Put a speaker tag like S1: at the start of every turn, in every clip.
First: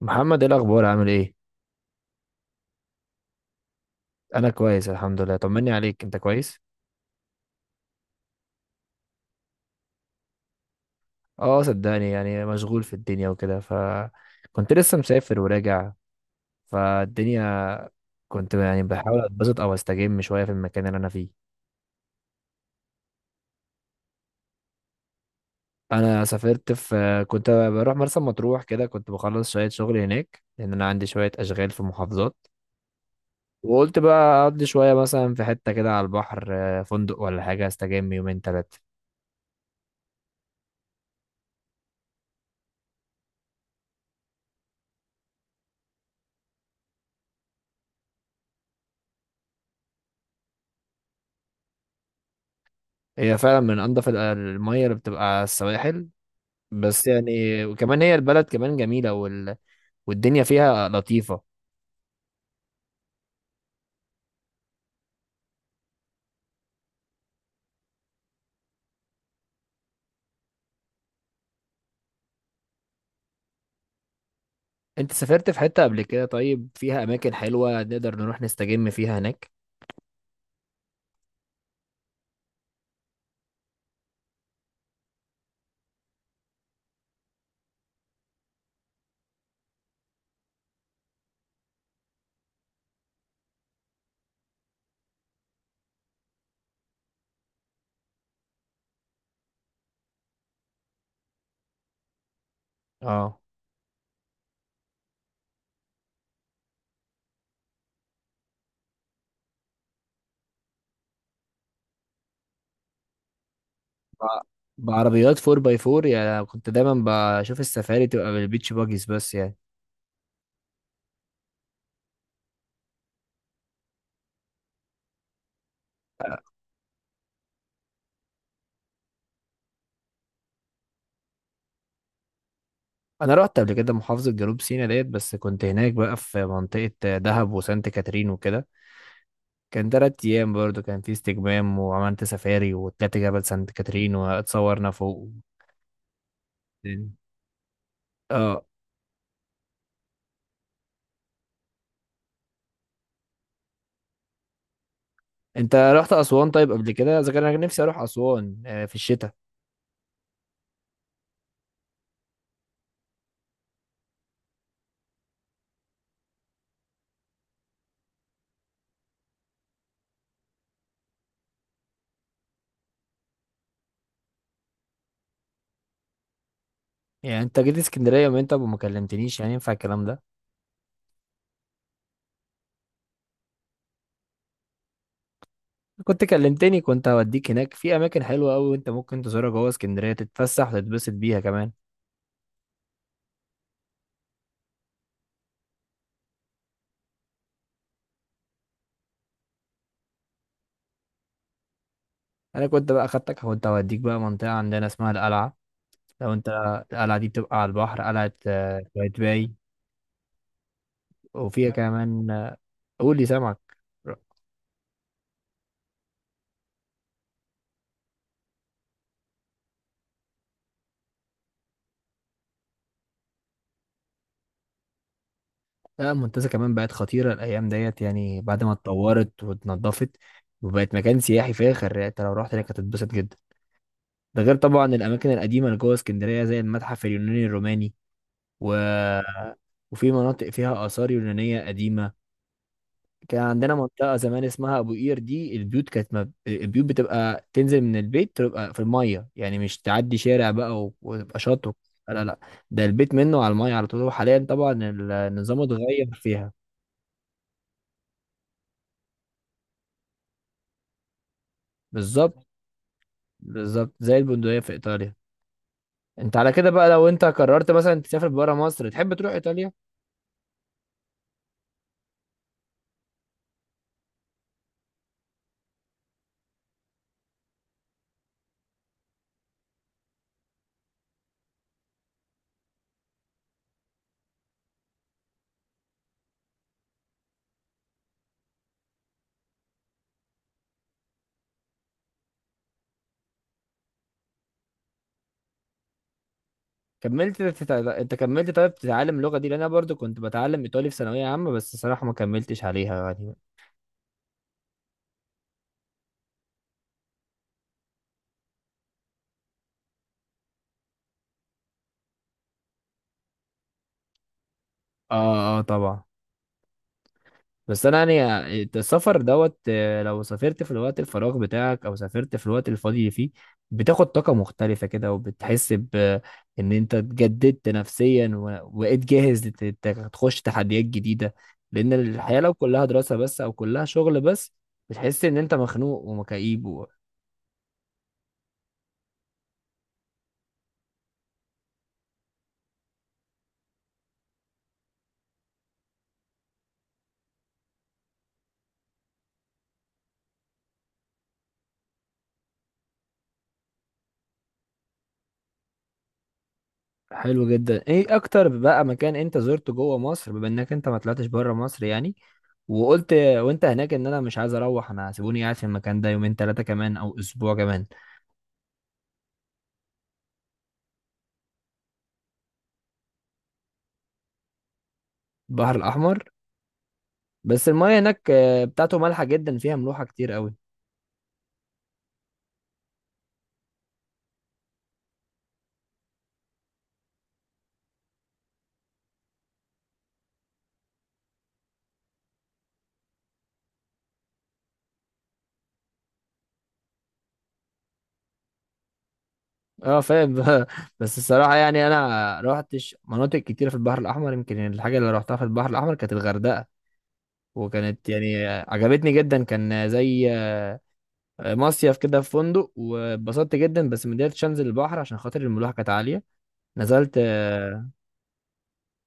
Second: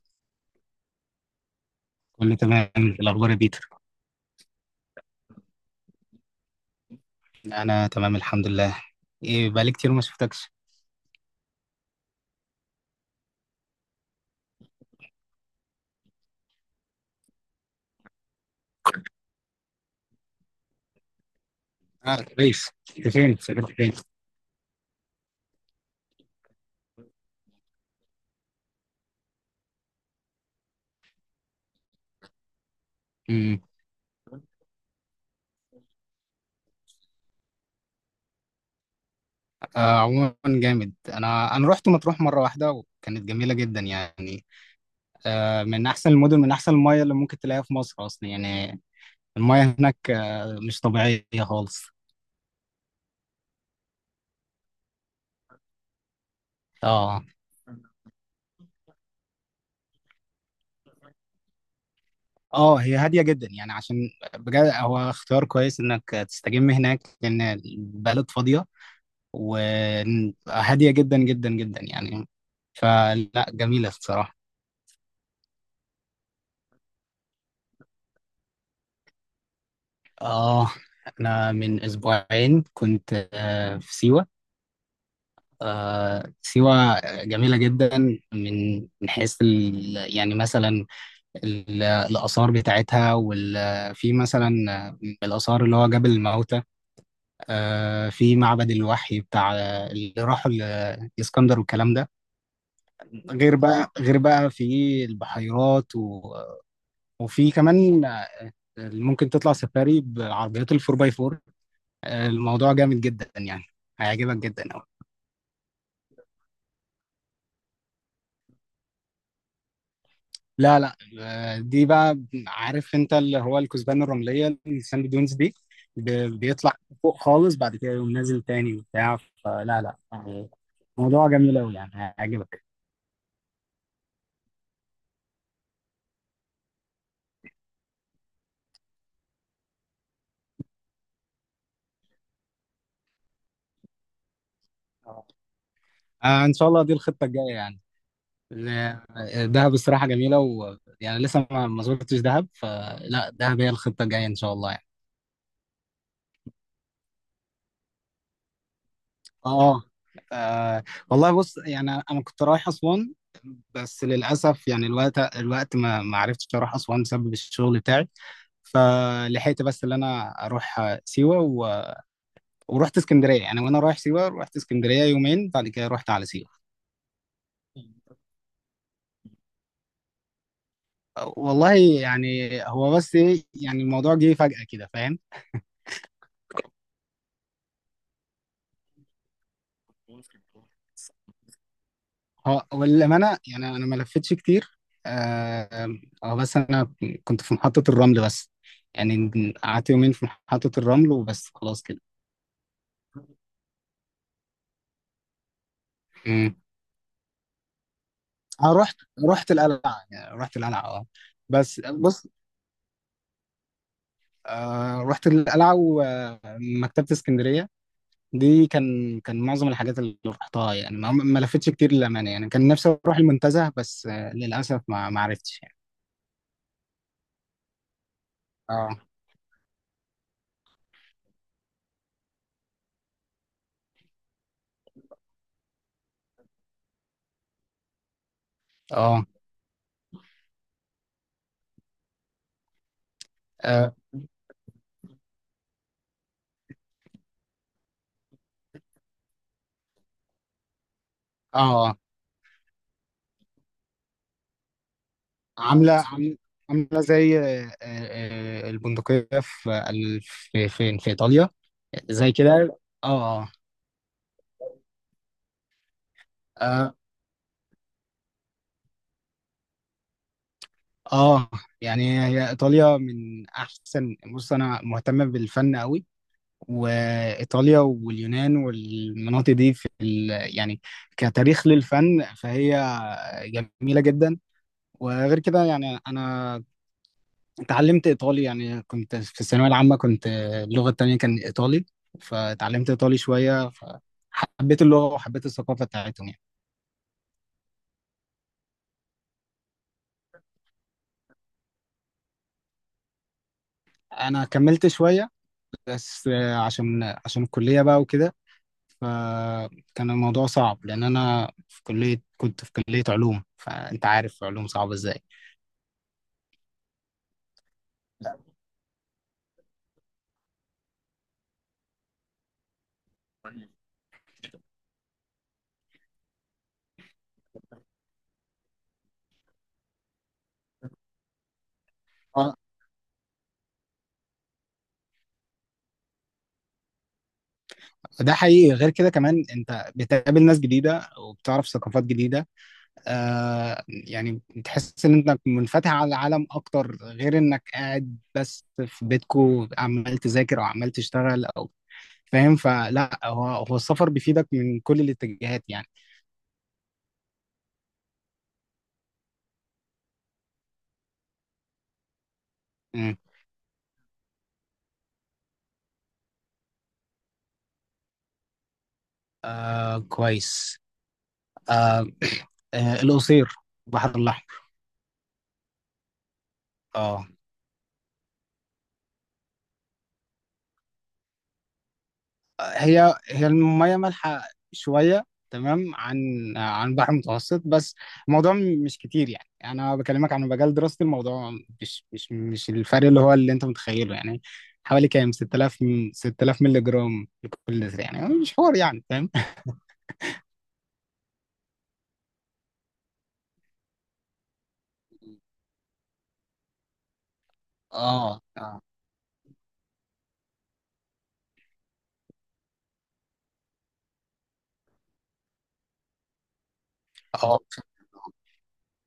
S1: محمد، ايه الاخبار؟ عامل ايه؟
S2: كله تمام الأخبار يا بيتر.
S1: انا كويس الحمد لله، طمني عليك، انت كويس؟
S2: أنا تمام الحمد لله. إيه بقالي كتير ما شفتكش.
S1: اه، صدقني يعني مشغول في الدنيا وكده. كنت لسه مسافر وراجع فالدنيا. كنت يعني بحاول اتبسط او استجم شويه في المكان اللي انا فيه.
S2: آه كويس. أنت فين؟ سافرت فين؟
S1: انا سافرت في كنت بروح مرسى مطروح كده، كنت بخلص شويه شغل هناك لان انا عندي شويه اشغال في محافظات.
S2: امم
S1: وقلت بقى اقضي شويه مثلا في حته كده على البحر، فندق ولا حاجه استجم يومين ثلاثه.
S2: آه عموما جامد. أنا رحت مطروح مرة واحدة وكانت جميلة جدا يعني. آه من أحسن المدن، من أحسن المياه اللي ممكن تلاقيها في مصر أصلا يعني. المياه هناك آه مش طبيعية خالص.
S1: هي فعلا من انضف المية اللي بتبقى على السواحل. بس
S2: اه
S1: يعني وكمان هي البلد كمان جميلة والدنيا فيها لطيفة.
S2: اه، هي هاديه جدا يعني عشان بجد هو اختيار كويس انك تستجم هناك لان البلد فاضيه وهادية جدا جدا جدا يعني، فلا جميلة الصراحة.
S1: انت سافرت في حتة قبل كده؟ طيب فيها اماكن حلوة نقدر نروح نستجم فيها هناك؟
S2: آه أنا من أسبوعين كنت آه في سيوة. آه سيوة جميلة جدا. من حيث يعني مثلا الآثار بتاعتها، وفي مثلا من الآثار اللي هو جبل الموتى، آه في معبد الوحي بتاع اللي راحوا الإسكندر والكلام ده.
S1: اه،
S2: غير بقى غير بقى في البحيرات، وفي كمان آه، ممكن تطلع سفاري بعربيات الفور باي فور. الموضوع جامد جدا يعني، هيعجبك
S1: بع-
S2: جدا أوي.
S1: بعربيات 4 باي 4، يعني كنت دايما بشوف السفاري تبقى بالبيتش باجيز بس يعني.
S2: لا لا آه، دي بقى عارف انت اللي هو الكثبان الرملية الساند دونز دي، بيطلع فوق خالص بعد كده يقوم نازل تاني وبتاع. فلا لا يعني، موضوع جميل أوي يعني هيعجبك.
S1: انا رحت قبل كده محافظة جنوب سيناء ديت، بس كنت هناك بقى في منطقة دهب وسانت كاترين وكده. كان 3 ايام برضو، كان في استجمام وعملت سفاري وطلعت جبل سانت كاترين واتصورنا
S2: آه
S1: فوق.
S2: آه، ان شاء الله دي الخطه الجايه يعني.
S1: اه.
S2: دهب الصراحه جميله، ويعني لسه ما زرتش دهب، فلا دهب هي الخطه الجايه ان شاء الله.
S1: انت رحت اسوان طيب قبل كده؟ اذا كان انا نفسي اروح اسوان في الشتاء.
S2: اه آه، والله بص يعني انا كنت رايح اسوان، بس للاسف يعني الوقت ما عرفتش اروح اسوان بسبب الشغل بتاعي. فلحقت بس اللي انا اروح آه، سيوه ورحت اسكندريه يعني، وانا رايح سيوه رحت اسكندريه يومين بعد كده رحت على سيوه.
S1: يعني انت جيت اسكندريه يوم انت ما كلمتنيش؟ يعني ينفع الكلام ده؟
S2: آه، والله يعني هو بس إيه، يعني الموضوع جه فجأة كده.
S1: كنت كلمتني كنت هوديك هناك في اماكن حلوه قوي انت ممكن تزورها جوه اسكندريه
S2: فاهم.
S1: تتفسح وتتبسط بيها كمان.
S2: هو والأمانة يعني أنا ما لفتش كتير. آه آه، بس أنا كنت في محطة الرمل بس يعني، قعدت يومين في محطة الرمل وبس خلاص كده.
S1: انا كنت بقى خدتك كنت هوديك بقى منطقه عندنا اسمها القلعه. لو انت،
S2: امم
S1: القلعه دي بتبقى على البحر قلعه
S2: أنا رحت، رحت
S1: قايتباي.
S2: القلعة يعني رحت القلعة أه.
S1: وفيها
S2: بس بص،
S1: كمان قول لي، سامعك؟
S2: آه رحت القلعة ومكتبة اسكندرية، دي كان كان معظم الحاجات اللي رحتها يعني ما لفتش كتير للأمانة يعني. كان نفسي أروح المنتزه بس آه للأسف ما عرفتش يعني.
S1: لا، المنتزه كمان بقت خطيره الايام ديت يعني بعد ما
S2: أه
S1: اتطورت واتنضفت. وبقت مكان سياحي فاخر، يعني انت لو رحت هناك هتتبسط جدا. ده غير طبعا الاماكن القديمه اللي جوه اسكندريه زي المتحف اليوناني الروماني و...
S2: أه
S1: وفي مناطق فيها اثار يونانيه قديمه. كان عندنا منطقه زمان اسمها ابو قير، دي البيوت كانت البيوت بتبقى تنزل من البيت تبقى في الميه، يعني مش تعدي شارع بقى وتبقى شاطئ.
S2: أه،
S1: لا، لا، لا، ده البيت منه على الميه على طول، وحاليا طبعا النظام
S2: عامله
S1: اتغير
S2: عام-
S1: فيها.
S2: عامله زي آه، آه، آه، البندقيه في فين في ايطاليا، زي
S1: بالظبط.
S2: كده. اه اه
S1: بالظبط زي البندقية في إيطاليا. أنت على كده بقى،
S2: اه
S1: لو أنت قررت مثلا تسافر برا مصر تحب تروح إيطاليا؟
S2: آه. يعني هي ايطاليا من احسن، بص انا مهتم بالفن قوي، وايطاليا واليونان والمناطق دي في ال... يعني كتاريخ للفن فهي جميله جدا. وغير كده يعني انا اتعلمت ايطالي يعني كنت في الثانويه العامه، كنت اللغه التانية كان ايطالي، فاتعلمت ايطالي شويه فحبيت اللغه وحبيت الثقافه بتاعتهم يعني.
S1: أنت كملت طيب تتعلم اللغة دي؟ لأن أنا برضو كنت بتعلم إيطالي في ثانوية عامة بس الصراحة ما كملتش عليها يعني.
S2: انا كملت شويه بس عشان الكليه بقى وكده فكان الموضوع صعب لان انا في كليه، كنت في كليه علوم، فانت عارف علوم صعبه ازاي.
S1: آه، آه، طبعا. بس انا يعني السفر دوت، لو سافرت في الوقت الفراغ بتاعك او سافرت في الوقت الفاضي اللي فيه بتاخد طاقة مختلفة كده وبتحس ان انت اتجددت نفسيا وبقيت جاهز تخش تحديات جديدة. لان الحياة لو
S2: اه
S1: كلها دراسة بس او كلها شغل بس بتحس ان انت مخنوق ومكئيب.
S2: ده حقيقي، غير كده كمان انت بتقابل ناس جديده وبتعرف ثقافات جديده. آه يعني تحس ان انك منفتح على العالم اكتر غير انك قاعد بس في بيتكو عمال تذاكر او عمال تشتغل او فاهم. فلا هو السفر بيفيدك من كل الاتجاهات يعني.
S1: حلو جدا، ايه اكتر بقى مكان انت زرته جوه مصر بما انك انت ما طلعتش بره مصر يعني؟ وقلت
S2: مم.
S1: وانت هناك ان انا مش عايز اروح، انا سيبوني قاعد في المكان ده يومين ثلاثه كمان او اسبوع كمان.
S2: آه كويس. آه آه القصير، البحر الاحمر.
S1: البحر الاحمر.
S2: اه
S1: بس المايه هناك بتاعته مالحه جدا فيها ملوحه كتير قوي.
S2: هي المية مالحة شوية، تمام، عن عن البحر المتوسط، بس الموضوع مش كتير يعني، أنا بكلمك عن مجال دراستي، الموضوع مش الفرق اللي هو اللي أنت متخيله يعني، حوالي كام 6,000 6,000 مللي جرام لكل لتر يعني مش حوار يعني فاهم.
S1: اه، فاهم. بس الصراحه يعني انا روحتش مناطق كتيره في البحر الاحمر، يمكن الحاجه اللي روحتها في البحر الاحمر كانت الغردقه. وكانت
S2: اه
S1: يعني
S2: اه
S1: عجبتني جدا، كان زي مصيف كده في فندق واتبسطت جدا بس ما قدرتش انزل البحر عشان خاطر الملوحه كانت عاليه. نزلت،
S2: اه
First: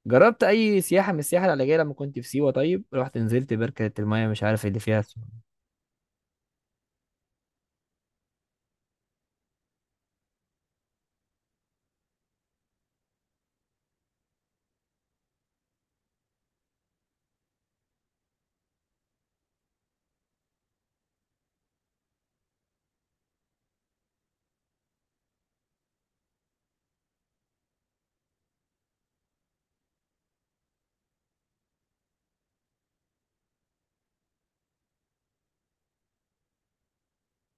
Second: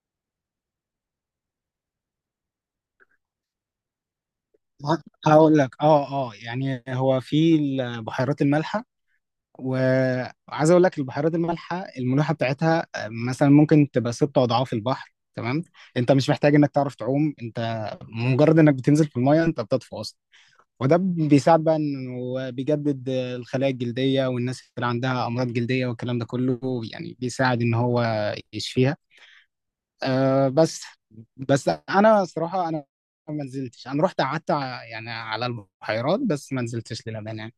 S1: جربت اي سياحه من السياحه العلاجيه لما كنت في سيوه، طيب رحت نزلت بركه المايه مش عارف اللي فيها اسمه.
S2: هقول لك اه اه يعني هو في البحيرات المالحة، وعايز اقول لك البحيرات المالحه الملوحه بتاعتها آه، مثلا ممكن تبقى ست اضعاف البحر. تمام، انت مش محتاج انك تعرف تعوم، انت مجرد انك بتنزل في المايه انت بتطفو اصلا، وده بيساعد بقى انه بيجدد آه، الخلايا الجلديه والناس اللي عندها امراض جلديه والكلام ده كله، يعني بيساعد ان هو يشفيها. أه بس، بس انا صراحه انا ما نزلتش، انا رحت قعدت يعني على البحيرات بس ما نزلتش للامانه يعني.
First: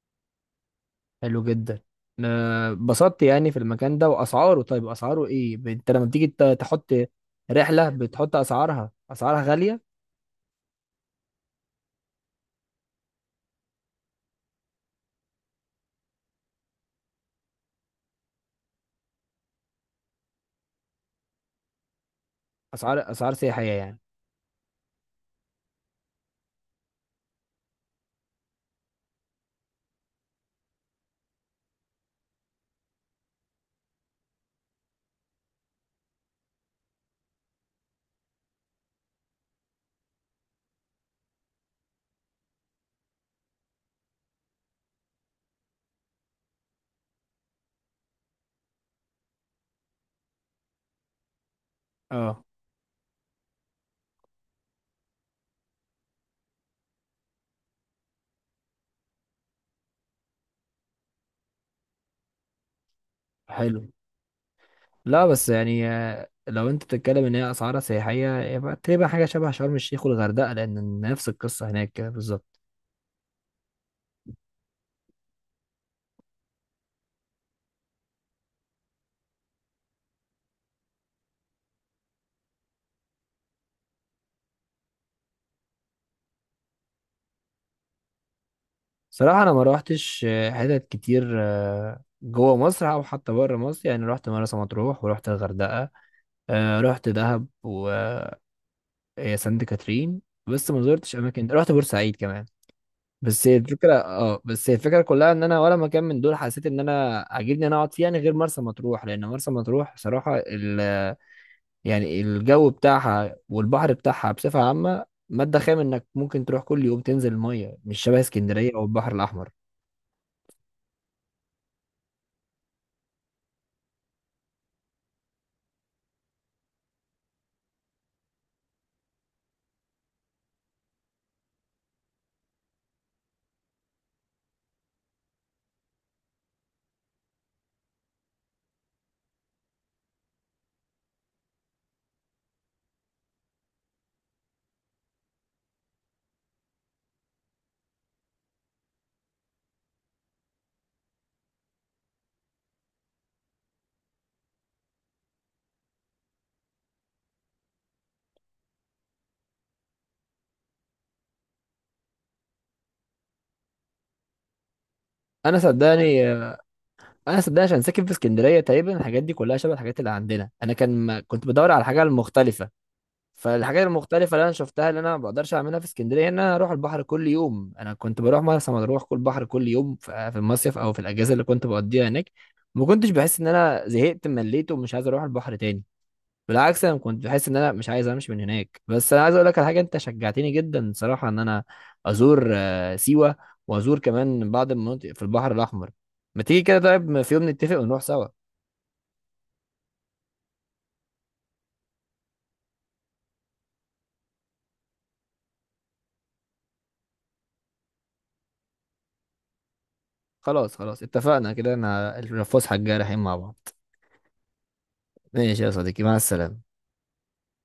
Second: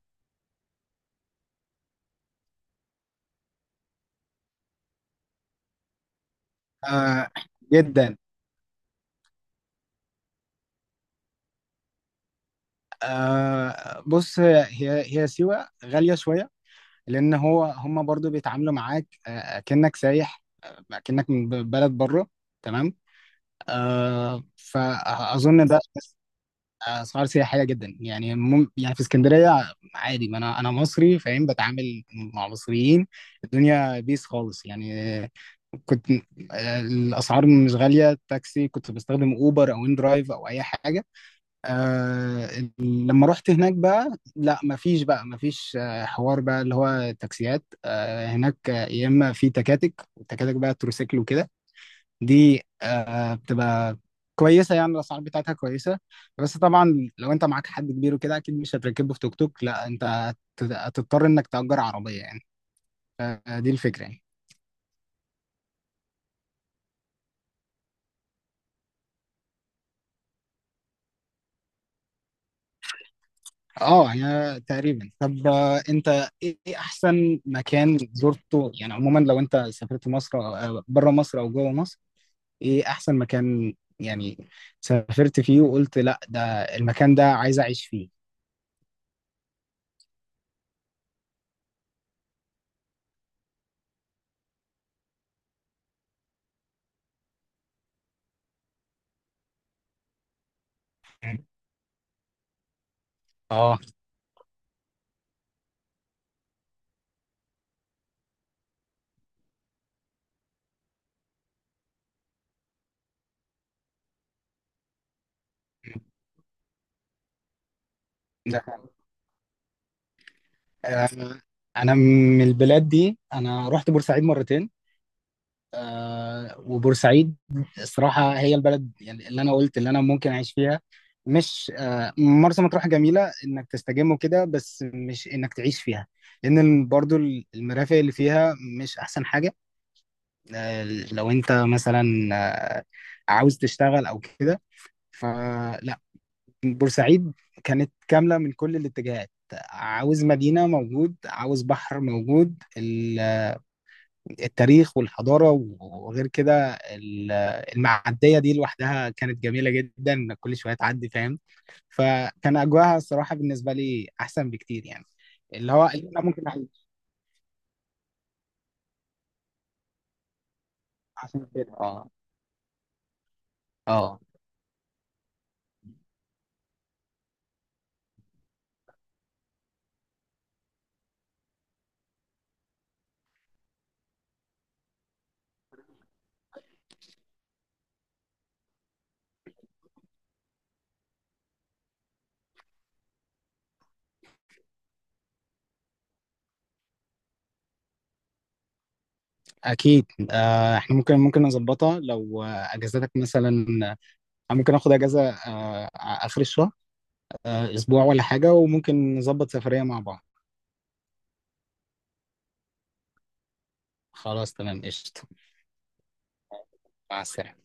S1: حلو جدا. اتبسطت يعني في المكان ده واسعاره، طيب اسعاره ايه؟ انت لما بتيجي تحط
S2: أه
S1: رحله
S2: جدا،
S1: بتحط اسعارها غاليه.
S2: آه بص هي سيوة غالية شوية، لأن هو هم برضو بيتعاملوا معاك آه كأنك سايح آه كأنك من بلد بره. تمام،
S1: اسعار سياحيه يعني.
S2: آه فأظن ده آه، أسعار سياحية جدا يعني مم يعني في اسكندرية عادي، ما أنا مصري فاهم بتعامل مع مصريين، الدنيا بيس خالص يعني آه، كنت آه الأسعار مش غالية، تاكسي كنت بستخدم أوبر أو إن درايف أو أي حاجة. آه لما رحت هناك بقى لا مفيش بقى مفيش آه حوار بقى اللي هو تاكسيات آه هناك آه، يا اما في تكاتك والتكاتك بقى تروسيكل وكده.
S1: اه،
S2: دي آه بتبقى كويسه يعني الاسعار بتاعتها كويسه. بس طبعا لو انت معاك حد كبير وكده اكيد مش هتركبه في توك توك، لا انت هتضطر انك تأجر عربيه يعني. فدي
S1: حلو.
S2: الفكره يعني.
S1: لا بس يعني لو انت بتتكلم ان هي اسعارها سياحيه يبقى تقريبا حاجه شبه شرم الشيخ والغردقه لان نفس القصه هناك كده بالظبط.
S2: اه يعني تقريبا. طب آه، انت ايه إيه احسن مكان زرته يعني عموما لو انت سافرت مصر او بره مصر او جوه مصر، ايه احسن مكان يعني سافرت فيه وقلت لا ده المكان، ده عايز اعيش فيه.
S1: صراحة أنا ما روحتش حتت كتير جوه مصر أو حتى بره مصر، يعني روحت مرسى مطروح ورحت الغردقة. روحت دهب وسانت كاترين بس ما زرتش أماكن، روحت بورسعيد كمان.
S2: اه
S1: بس هي الفكرة كلها إن أنا ولا مكان من دول حسيت إن أنا عاجبني إن أنا أقعد فيه يعني غير مرسى مطروح، لأن مرسى مطروح صراحة يعني الجو بتاعها والبحر بتاعها بصفة عامة مادة خام، إنك ممكن تروح كل يوم تنزل المية، مش شبه اسكندرية أو
S2: ده
S1: البحر الأحمر.
S2: آه، انا من البلاد دي انا رحت بورسعيد مرتين. آه وبورسعيد الصراحه هي البلد يعني اللي انا قلت اللي انا ممكن اعيش فيها، مش آه مرسى مطروح جميله انك تستجم وكده بس مش انك تعيش فيها، لان برضو المرافق اللي فيها مش احسن حاجه. آه لو انت مثلا آه عاوز تشتغل او كده، فلا بورسعيد كانت كامله من كل الاتجاهات، عاوز مدينه موجود عاوز بحر موجود، التاريخ والحضاره، وغير كده المعديه دي لوحدها كانت جميله جدا، كل شويه تعدي فاهم. فكان اجواها الصراحه بالنسبه لي احسن بكتير يعني،
S1: انا
S2: اللي هو اللي
S1: صدقني،
S2: انا ممكن اعيش.
S1: انا صدق عشان ساكن في اسكندريه تقريبا الحاجات دي كلها شبه الحاجات اللي عندنا، انا كان ما
S2: عشان
S1: كنت بدور
S2: كده
S1: على الحاجه
S2: اه.
S1: المختلفه. فالحاجات
S2: اه
S1: المختلفه اللي انا شفتها اللي انا ما بقدرش اعملها في اسكندريه، ان انا اروح البحر كل يوم، انا كنت بروح مرسى مطروح كل بحر كل يوم في المصيف او في الاجازه اللي كنت بقضيها هناك. ما كنتش بحس ان انا زهقت مليت ومش عايز اروح البحر تاني. بالعكس انا كنت بحس ان انا مش عايز امشي من هناك، بس انا عايز اقول لك على حاجه، انت شجعتني جدا صراحه ان انا ازور سيوه وازور كمان بعض المناطق في البحر الاحمر. ما تيجي كده طيب في يوم نتفق ونروح سوا؟
S2: اكيد، آه احنا ممكن نظبطها لو آه، اجازتك مثلا آه، ممكن اخد اجازه آه اخر الشهر آه اسبوع ولا حاجه، وممكن نظبط سفريه مع بعض.
S1: خلاص، خلاص، اتفقنا كده، انا الفسحه الجايه رايحين مع بعض.
S2: خلاص تمام قشطه.
S1: ماشي يا صديقي، مع السلامه.
S2: مع السلامه.